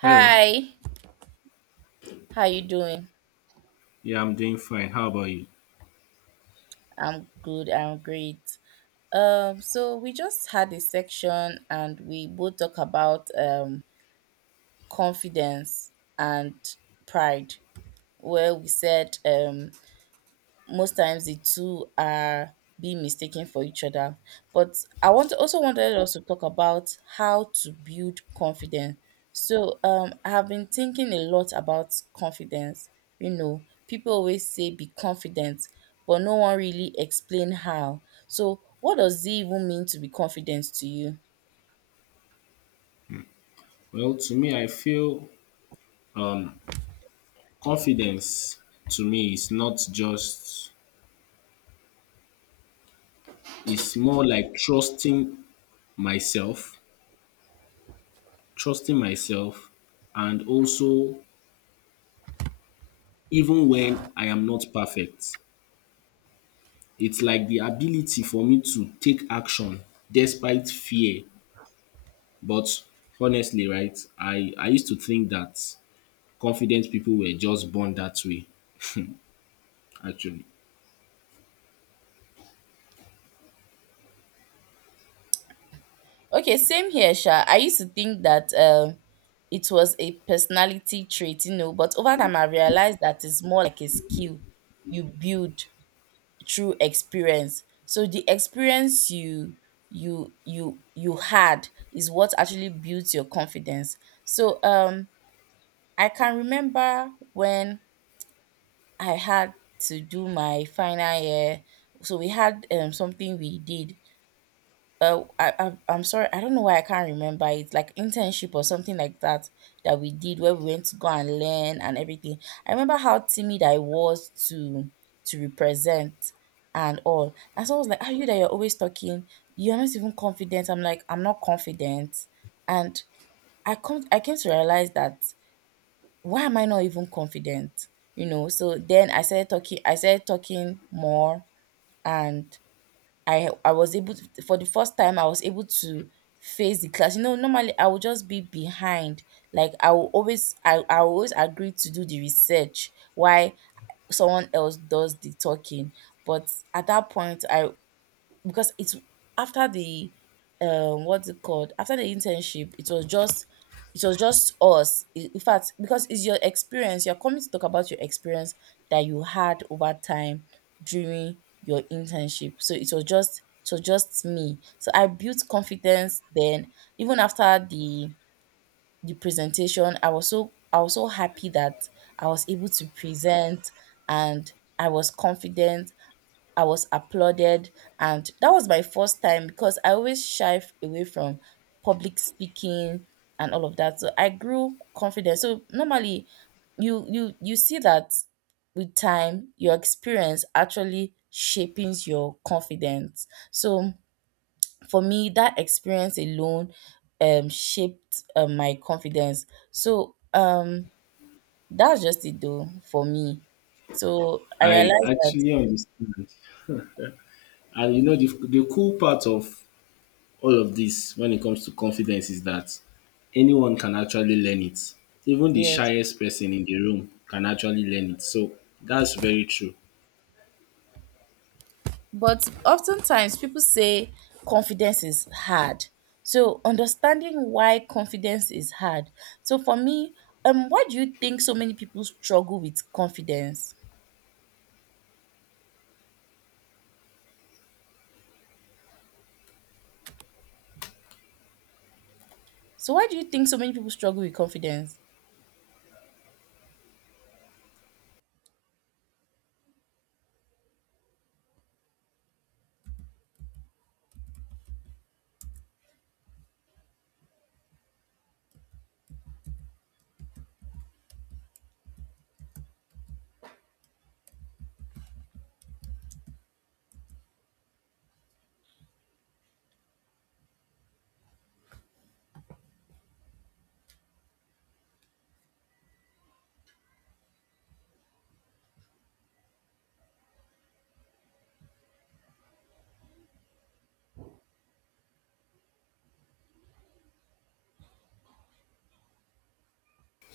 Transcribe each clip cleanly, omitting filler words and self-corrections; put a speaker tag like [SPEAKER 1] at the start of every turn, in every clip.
[SPEAKER 1] Hello.
[SPEAKER 2] how you doing?
[SPEAKER 1] Yeah, I'm doing fine. How about you?
[SPEAKER 2] I'm good, I'm great. So we just had a section and we both talk about confidence and pride, where we said most times the two are being mistaken for each other. But I wanted us to talk about how to build confidence. I have been thinking a lot about confidence. You know, people always say be confident, but no one really explain how. So what does it even mean to be confident to you?
[SPEAKER 1] Well, to me, I feel confidence to me is not just, it's more like trusting myself, trusting myself, and also even when I am not perfect. It's like the ability for me to take action despite fear. But honestly, right, I used to think that confident people were just born that way, actually.
[SPEAKER 2] Okay, same here, Sha. I used to think that it was a personality trait, you know, but over time I realized that it's more like a skill you build through experience. So the experience you had is what actually builds your confidence. So um, I can remember when I had to do my final year. So we had something we did I'm sorry, I don't know why I can't remember. It's like internship or something like that that we did where we went to go and learn and everything. I remember how timid I was to represent and all. And someone was like, "Are you that you're always talking? You're not even confident." I'm like, "I'm not confident," and I came to realize that why am I not even confident? You know. So then I started talking. I started talking more and I was able to for the first time I was able to face the class. You know, normally I would just be behind. Like I will always agree to do the research while someone else does the talking. But at that point I because it's after the what's it called, after the internship, it was just us, in fact, because it's your experience, you're coming to talk about your experience that you had over time during your internship, so it was just me, so I built confidence then. Even after the presentation, I was so happy that I was able to present and I was confident. I was applauded, and that was my first time because I always away from public speaking and all of that. So I grew confident. So normally, you see that with time, your experience actually shapes your confidence. So for me, that experience alone shaped my confidence. So um that's just it though for me. So I
[SPEAKER 1] I
[SPEAKER 2] realized that
[SPEAKER 1] actually understand. And you know the cool part of all of this when it comes to confidence is that anyone can actually learn it. Even the
[SPEAKER 2] yes.
[SPEAKER 1] shyest person in the room can actually learn it. So that's very true.
[SPEAKER 2] But oftentimes people say confidence is hard. So understanding why confidence is hard. So for me, why do you think so many people struggle with confidence? So why do you think so many people struggle with confidence?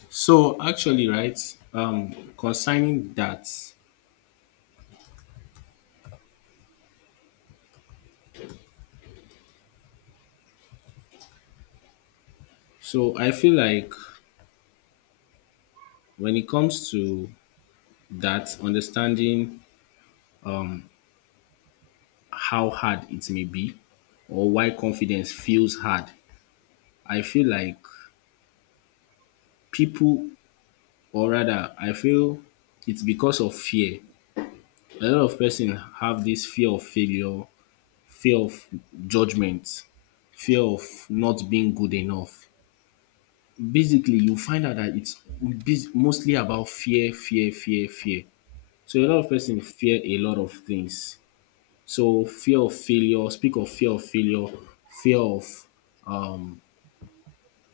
[SPEAKER 1] So actually, right, concerning that, so I feel like when it comes to that, understanding how hard it may be or why confidence feels hard, I feel like people, or rather, I feel it's because of fear. A lot of person have this fear of failure, fear of judgment, fear of not being good enough. Basically, you find out that it's mostly about fear, fear, fear, fear. So a lot of person fear a lot of things. So fear of failure, speak of fear of failure, fear of um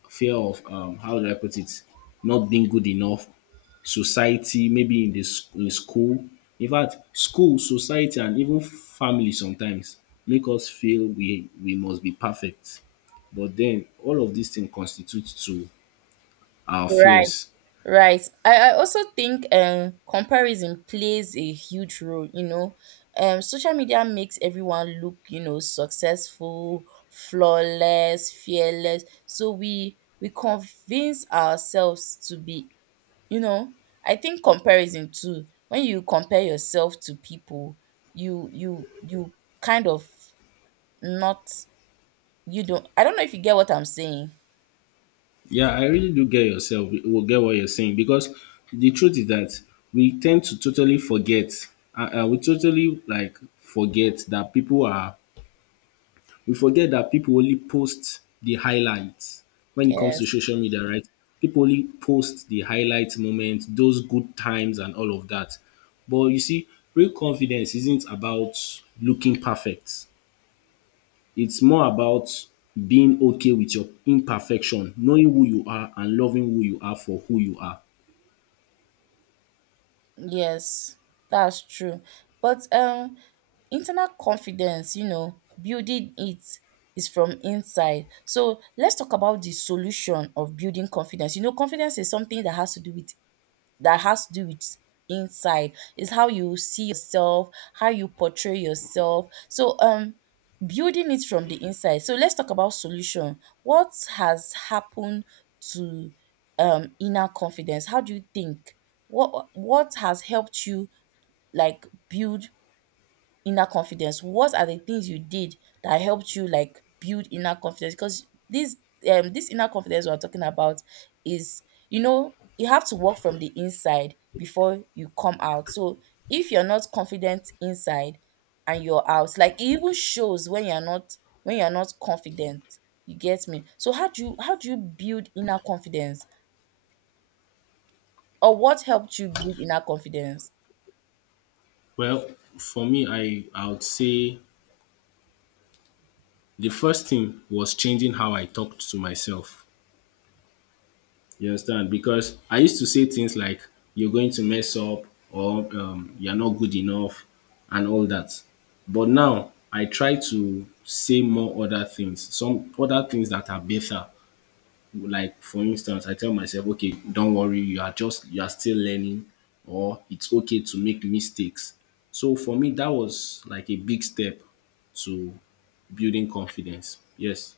[SPEAKER 1] fear of how do I put it, not being good enough, society, maybe in school. In fact, school, society, and even family sometimes make us feel we must be perfect. But then all of these things constitute to our
[SPEAKER 2] Right.
[SPEAKER 1] fears.
[SPEAKER 2] Right. I also think comparison plays a huge role, you know. Um, social media makes everyone look, you know, successful, flawless, fearless. So we convince ourselves to be, you know, I think comparison too. When you compare yourself to people, you kind of not, you don't, I don't know if you get what I'm saying.
[SPEAKER 1] Yeah, I really do get yourself. Will get what you're saying because the truth is that we tend to totally forget. We totally like forget that people are we forget that people only post the highlights when it comes to
[SPEAKER 2] Yes.
[SPEAKER 1] social media, right? People only post the highlight moments, those good times, and all of that. But you see, real confidence isn't about looking perfect, it's more about being okay with your imperfection, knowing who you are, and loving who you are for who you are.
[SPEAKER 2] Yes, that's true. But internal confidence, you know, building it is from inside. So let's talk about the solution of building confidence. You know, confidence is something that has to do with that has to do with inside, is how you see yourself, how you portray yourself, building it from the inside. So let's talk about solution. What has happened to inner confidence? How do you think, what has helped you like build inner confidence? What are the things you did that helped you like build inner confidence? Because this this inner confidence we're talking about is, you know, you have to work from the inside before you come out. So if you're not confident inside and you're out, like it even shows when you're not, when you're not confident. You get me? So how do you build inner confidence? Or what helped you build inner confidence?
[SPEAKER 1] Well, for me, I would say the first thing was changing how I talked to myself. You understand? Because I used to say things like, you're going to mess up or you're not good enough and all that. But now I try to say more other things, some other things that are better. Like, for instance, I tell myself, okay, don't worry, you are still learning or it's okay to make mistakes. So for me, that was like a big step to building confidence. Yes.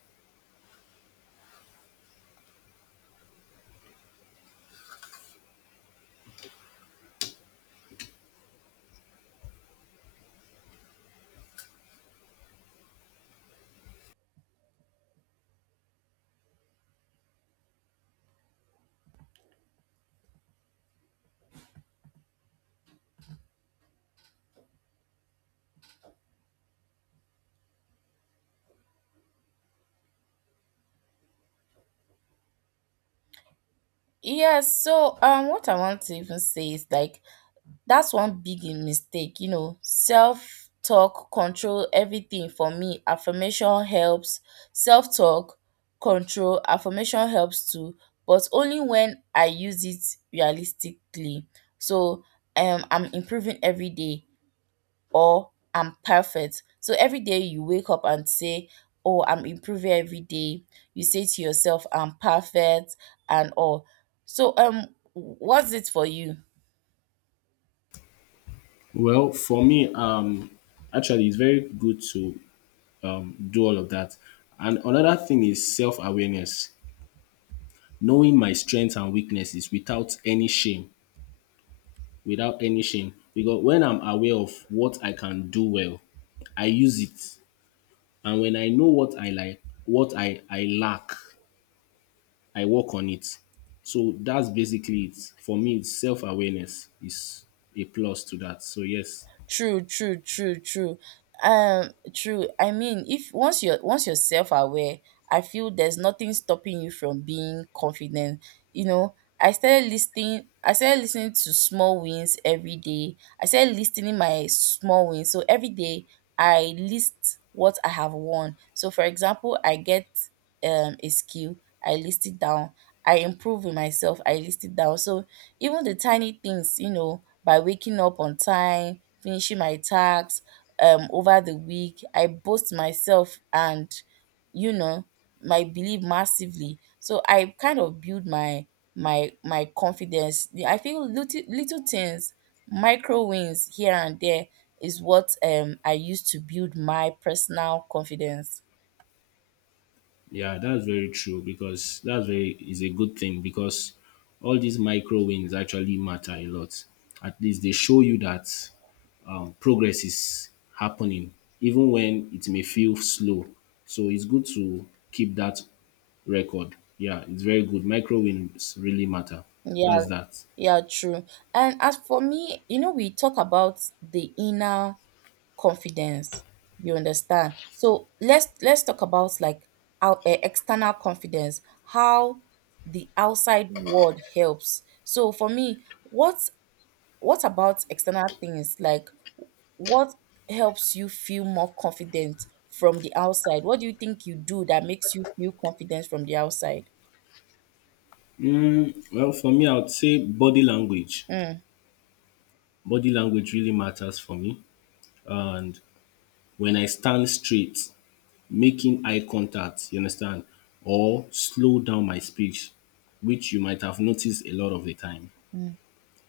[SPEAKER 2] Yes, so what I want to even say is like that's one big mistake. Self-talk control everything, for me affirmation helps. Self-talk control, affirmation helps too, but only when I use it realistically. so I'm improving every day or I'm perfect. So every day you wake up and say, oh, I'm improving every day. You say to yourself, I'm perfect, and all. so um what's it for you?
[SPEAKER 1] Well, for me, actually, it's very good to do all of that. And another thing is self awareness, knowing my strengths and weaknesses without any shame. Without any shame, because when I'm aware of what I can do well, I use it. And when I know what I like, what I lack, I work on it. So that's basically it. For me, self awareness is a plus to that. So, yes.
[SPEAKER 2] True, true, true, true. True. I mean, if once you're, once you're self-aware, I feel there's nothing stopping you from being confident. You know, I started listening. I started listening to small wins every day. I started listening my small wins. So every day I list what I have won. So for example, I get a skill. I list it down. I improve in myself. I list it down. So even the tiny things, you know, by waking up on time, finishing my tasks over the week. I boost myself and, you know, my belief massively. So I kind of build my my confidence. I feel little little things, micro wins here and there is what I use to build my personal confidence.
[SPEAKER 1] Yeah, that's very true because that's very is a good thing because all these micro wins actually matter a lot. At least they show you that progress is happening, even when it may feel slow. So it's good to keep that record. Yeah, it's very good. Micro wins really matter.
[SPEAKER 2] Yeah,
[SPEAKER 1] That's that.
[SPEAKER 2] yeah, true. And as for me, you know, we talk about the inner confidence. You understand? So let's talk about like our external confidence, how the outside world helps. So for me, what about external things like what helps you feel more confident from the outside? What do you think you do that makes you feel confident from the outside?
[SPEAKER 1] Well, for me, I would say body language.
[SPEAKER 2] Mm,
[SPEAKER 1] Body language really matters for me. And when I stand straight, making eye contact, you understand, or slow down my speech, which you might have noticed a lot of the time.
[SPEAKER 2] mm.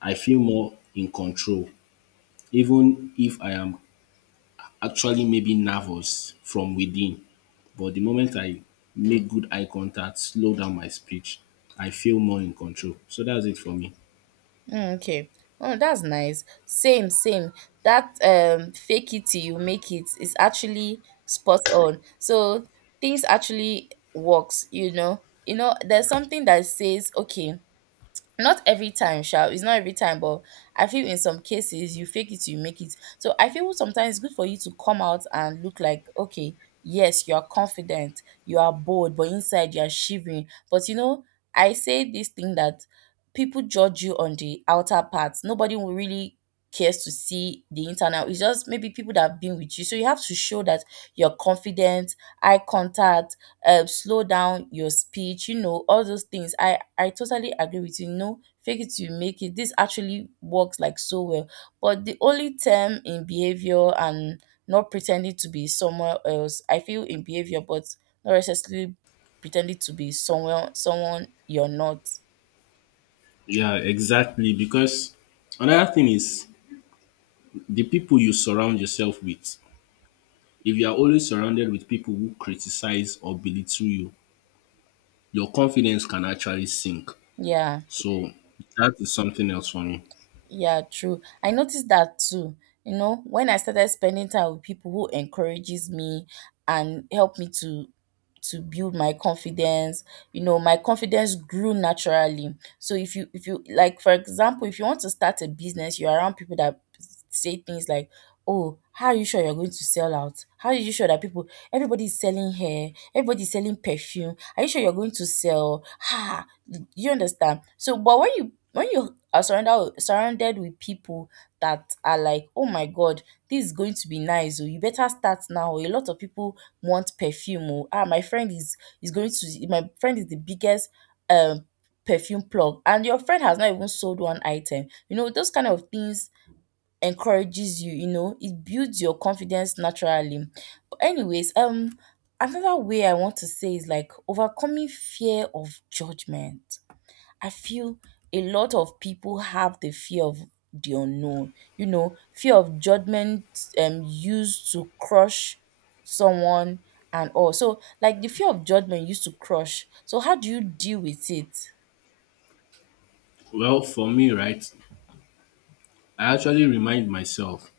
[SPEAKER 1] I feel more in control, even if I am actually maybe nervous from within. But the moment I make good eye contact, slow down my speech, I feel more in control. So that's it for me.
[SPEAKER 2] Mm, okay. Oh, that's nice. Same, same. That fake it till you make it is actually spot on. So things actually works, you know. You know, there's something that says, okay, not every time, sha. It's not every time, but I feel in some cases you fake it, you make it. So I feel sometimes it's good for you to come out and look like, okay, yes, you are confident, you are bold, but inside you are shivering. But you know, I say this thing that people judge you on the outer parts. Nobody will really cares to see the internal. It's just maybe people that have been with you. So you have to show that you're confident, eye contact, slow down your speech, you know, all those things. I totally agree with you. No, fake it till you make it. This actually works like so well. But the only term in behavior and not pretending to be somewhere else, I feel in behavior, but not necessarily pretending to be somewhere someone you're not.
[SPEAKER 1] Yeah, exactly. Because another thing is the people you surround yourself with. If you are always surrounded with people who criticize or belittle you, your confidence can actually sink.
[SPEAKER 2] Yeah.
[SPEAKER 1] So that is something else for me.
[SPEAKER 2] Yeah, true. I noticed that too. You know, when I started spending time with people who encourages me and help me to build my confidence, you know, my confidence grew naturally. So if you like for example, if you want to start a business, you're around people that say things like, "Oh, how are you sure you're going to sell out? How are you sure that people, everybody's selling hair, everybody's selling perfume. Are you sure you're going to sell?" Ha, you understand? So, but when you are surrounded with people that are like, oh my god, this is going to be nice, oh you better start now, oh a lot of people want perfume, oh ah, my friend is going to my friend is the biggest um perfume plug, and your friend has not even sold one item. You know, those kind of things encourages you, you know, it builds your confidence naturally. But anyways, another way I want to say is like overcoming fear of judgment. I feel a lot of people have the fear of the unknown, you know, fear of judgment used to crush someone and all. So like the fear of judgment used to crush. So how do you deal with it?
[SPEAKER 1] Well, for me, right, I actually remind myself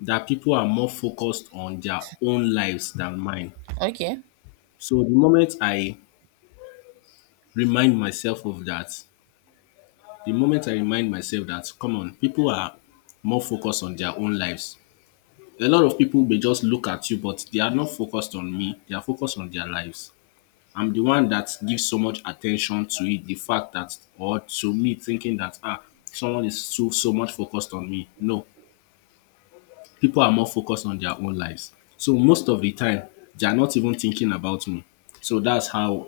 [SPEAKER 1] that people are more focused on their own lives than mine.
[SPEAKER 2] Okay.
[SPEAKER 1] So the moment I remind myself of that, the moment I remind myself that, come on, people are more focused on their own lives. A lot of people may just look at you, but they are not focused on me, they are focused on their lives. I'm the one that gives so much attention to it. The fact that, or to me thinking that, ah, someone is so so much focused on me. No, people are more focused on their own lives. So most of the time, they are not even thinking about me. So that's how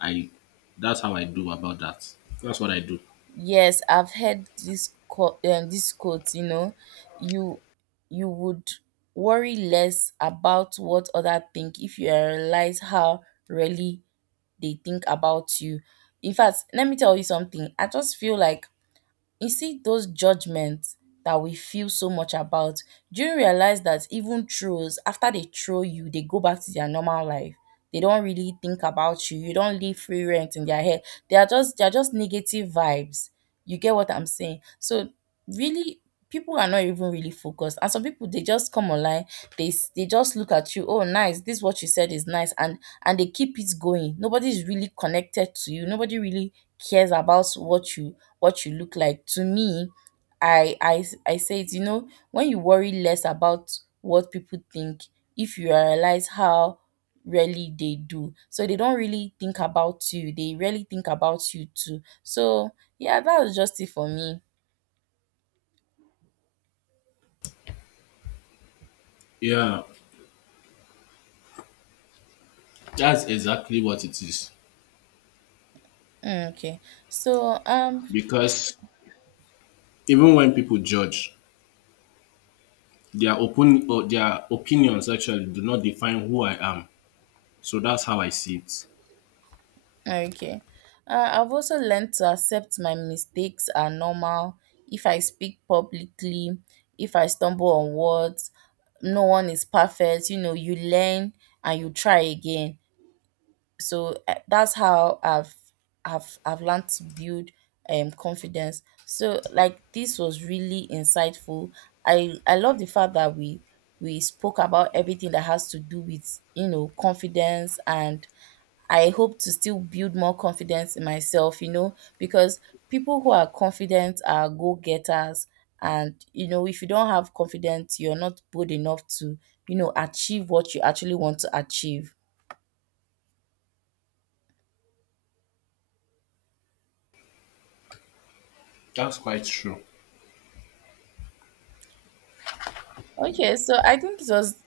[SPEAKER 1] I, that's how I do about that. That's what I do.
[SPEAKER 2] Yes, I've heard this quote, you know, you you would worry less about what other think if you realize how really they think about you. In fact, let me tell you something. I just feel like you see, those judgments that we feel so much about, do you realize that even trolls, after they troll you, they go back to their normal life? They don't really think about you. You don't leave free rent in their head. They are just negative vibes. You get what I'm saying? So really people are not even really focused. And some people they just come online, they just look at you, oh nice, this what you said is nice, and they keep it going. Nobody's really connected to you. Nobody really cares about what you look like. To me, I I say it, you know, when you worry less about what people think, if you realize how rarely they do. So they don't really think about you. They really think about you too. So yeah, that was just it for me.
[SPEAKER 1] Yeah, that's exactly what it is.
[SPEAKER 2] Mm, okay. So um
[SPEAKER 1] Because even when people judge, their open or their opinions actually do not define who I am. So that's how I see it.
[SPEAKER 2] Okay. I've also learned to accept my mistakes are normal. If I speak publicly, if I stumble on words, no one is perfect. You know, you learn and you try again. So that's how I've learned to build confidence. So like this was really insightful. I love the fact that we spoke about everything that has to do with, you know, confidence, and I hope to still build more confidence in myself, you know, because people who are confident are go getters. And, you know, if you don't have confidence, you're not bold enough to, you know, achieve what you actually want to achieve.
[SPEAKER 1] That's quite true.
[SPEAKER 2] Okay, so I think it was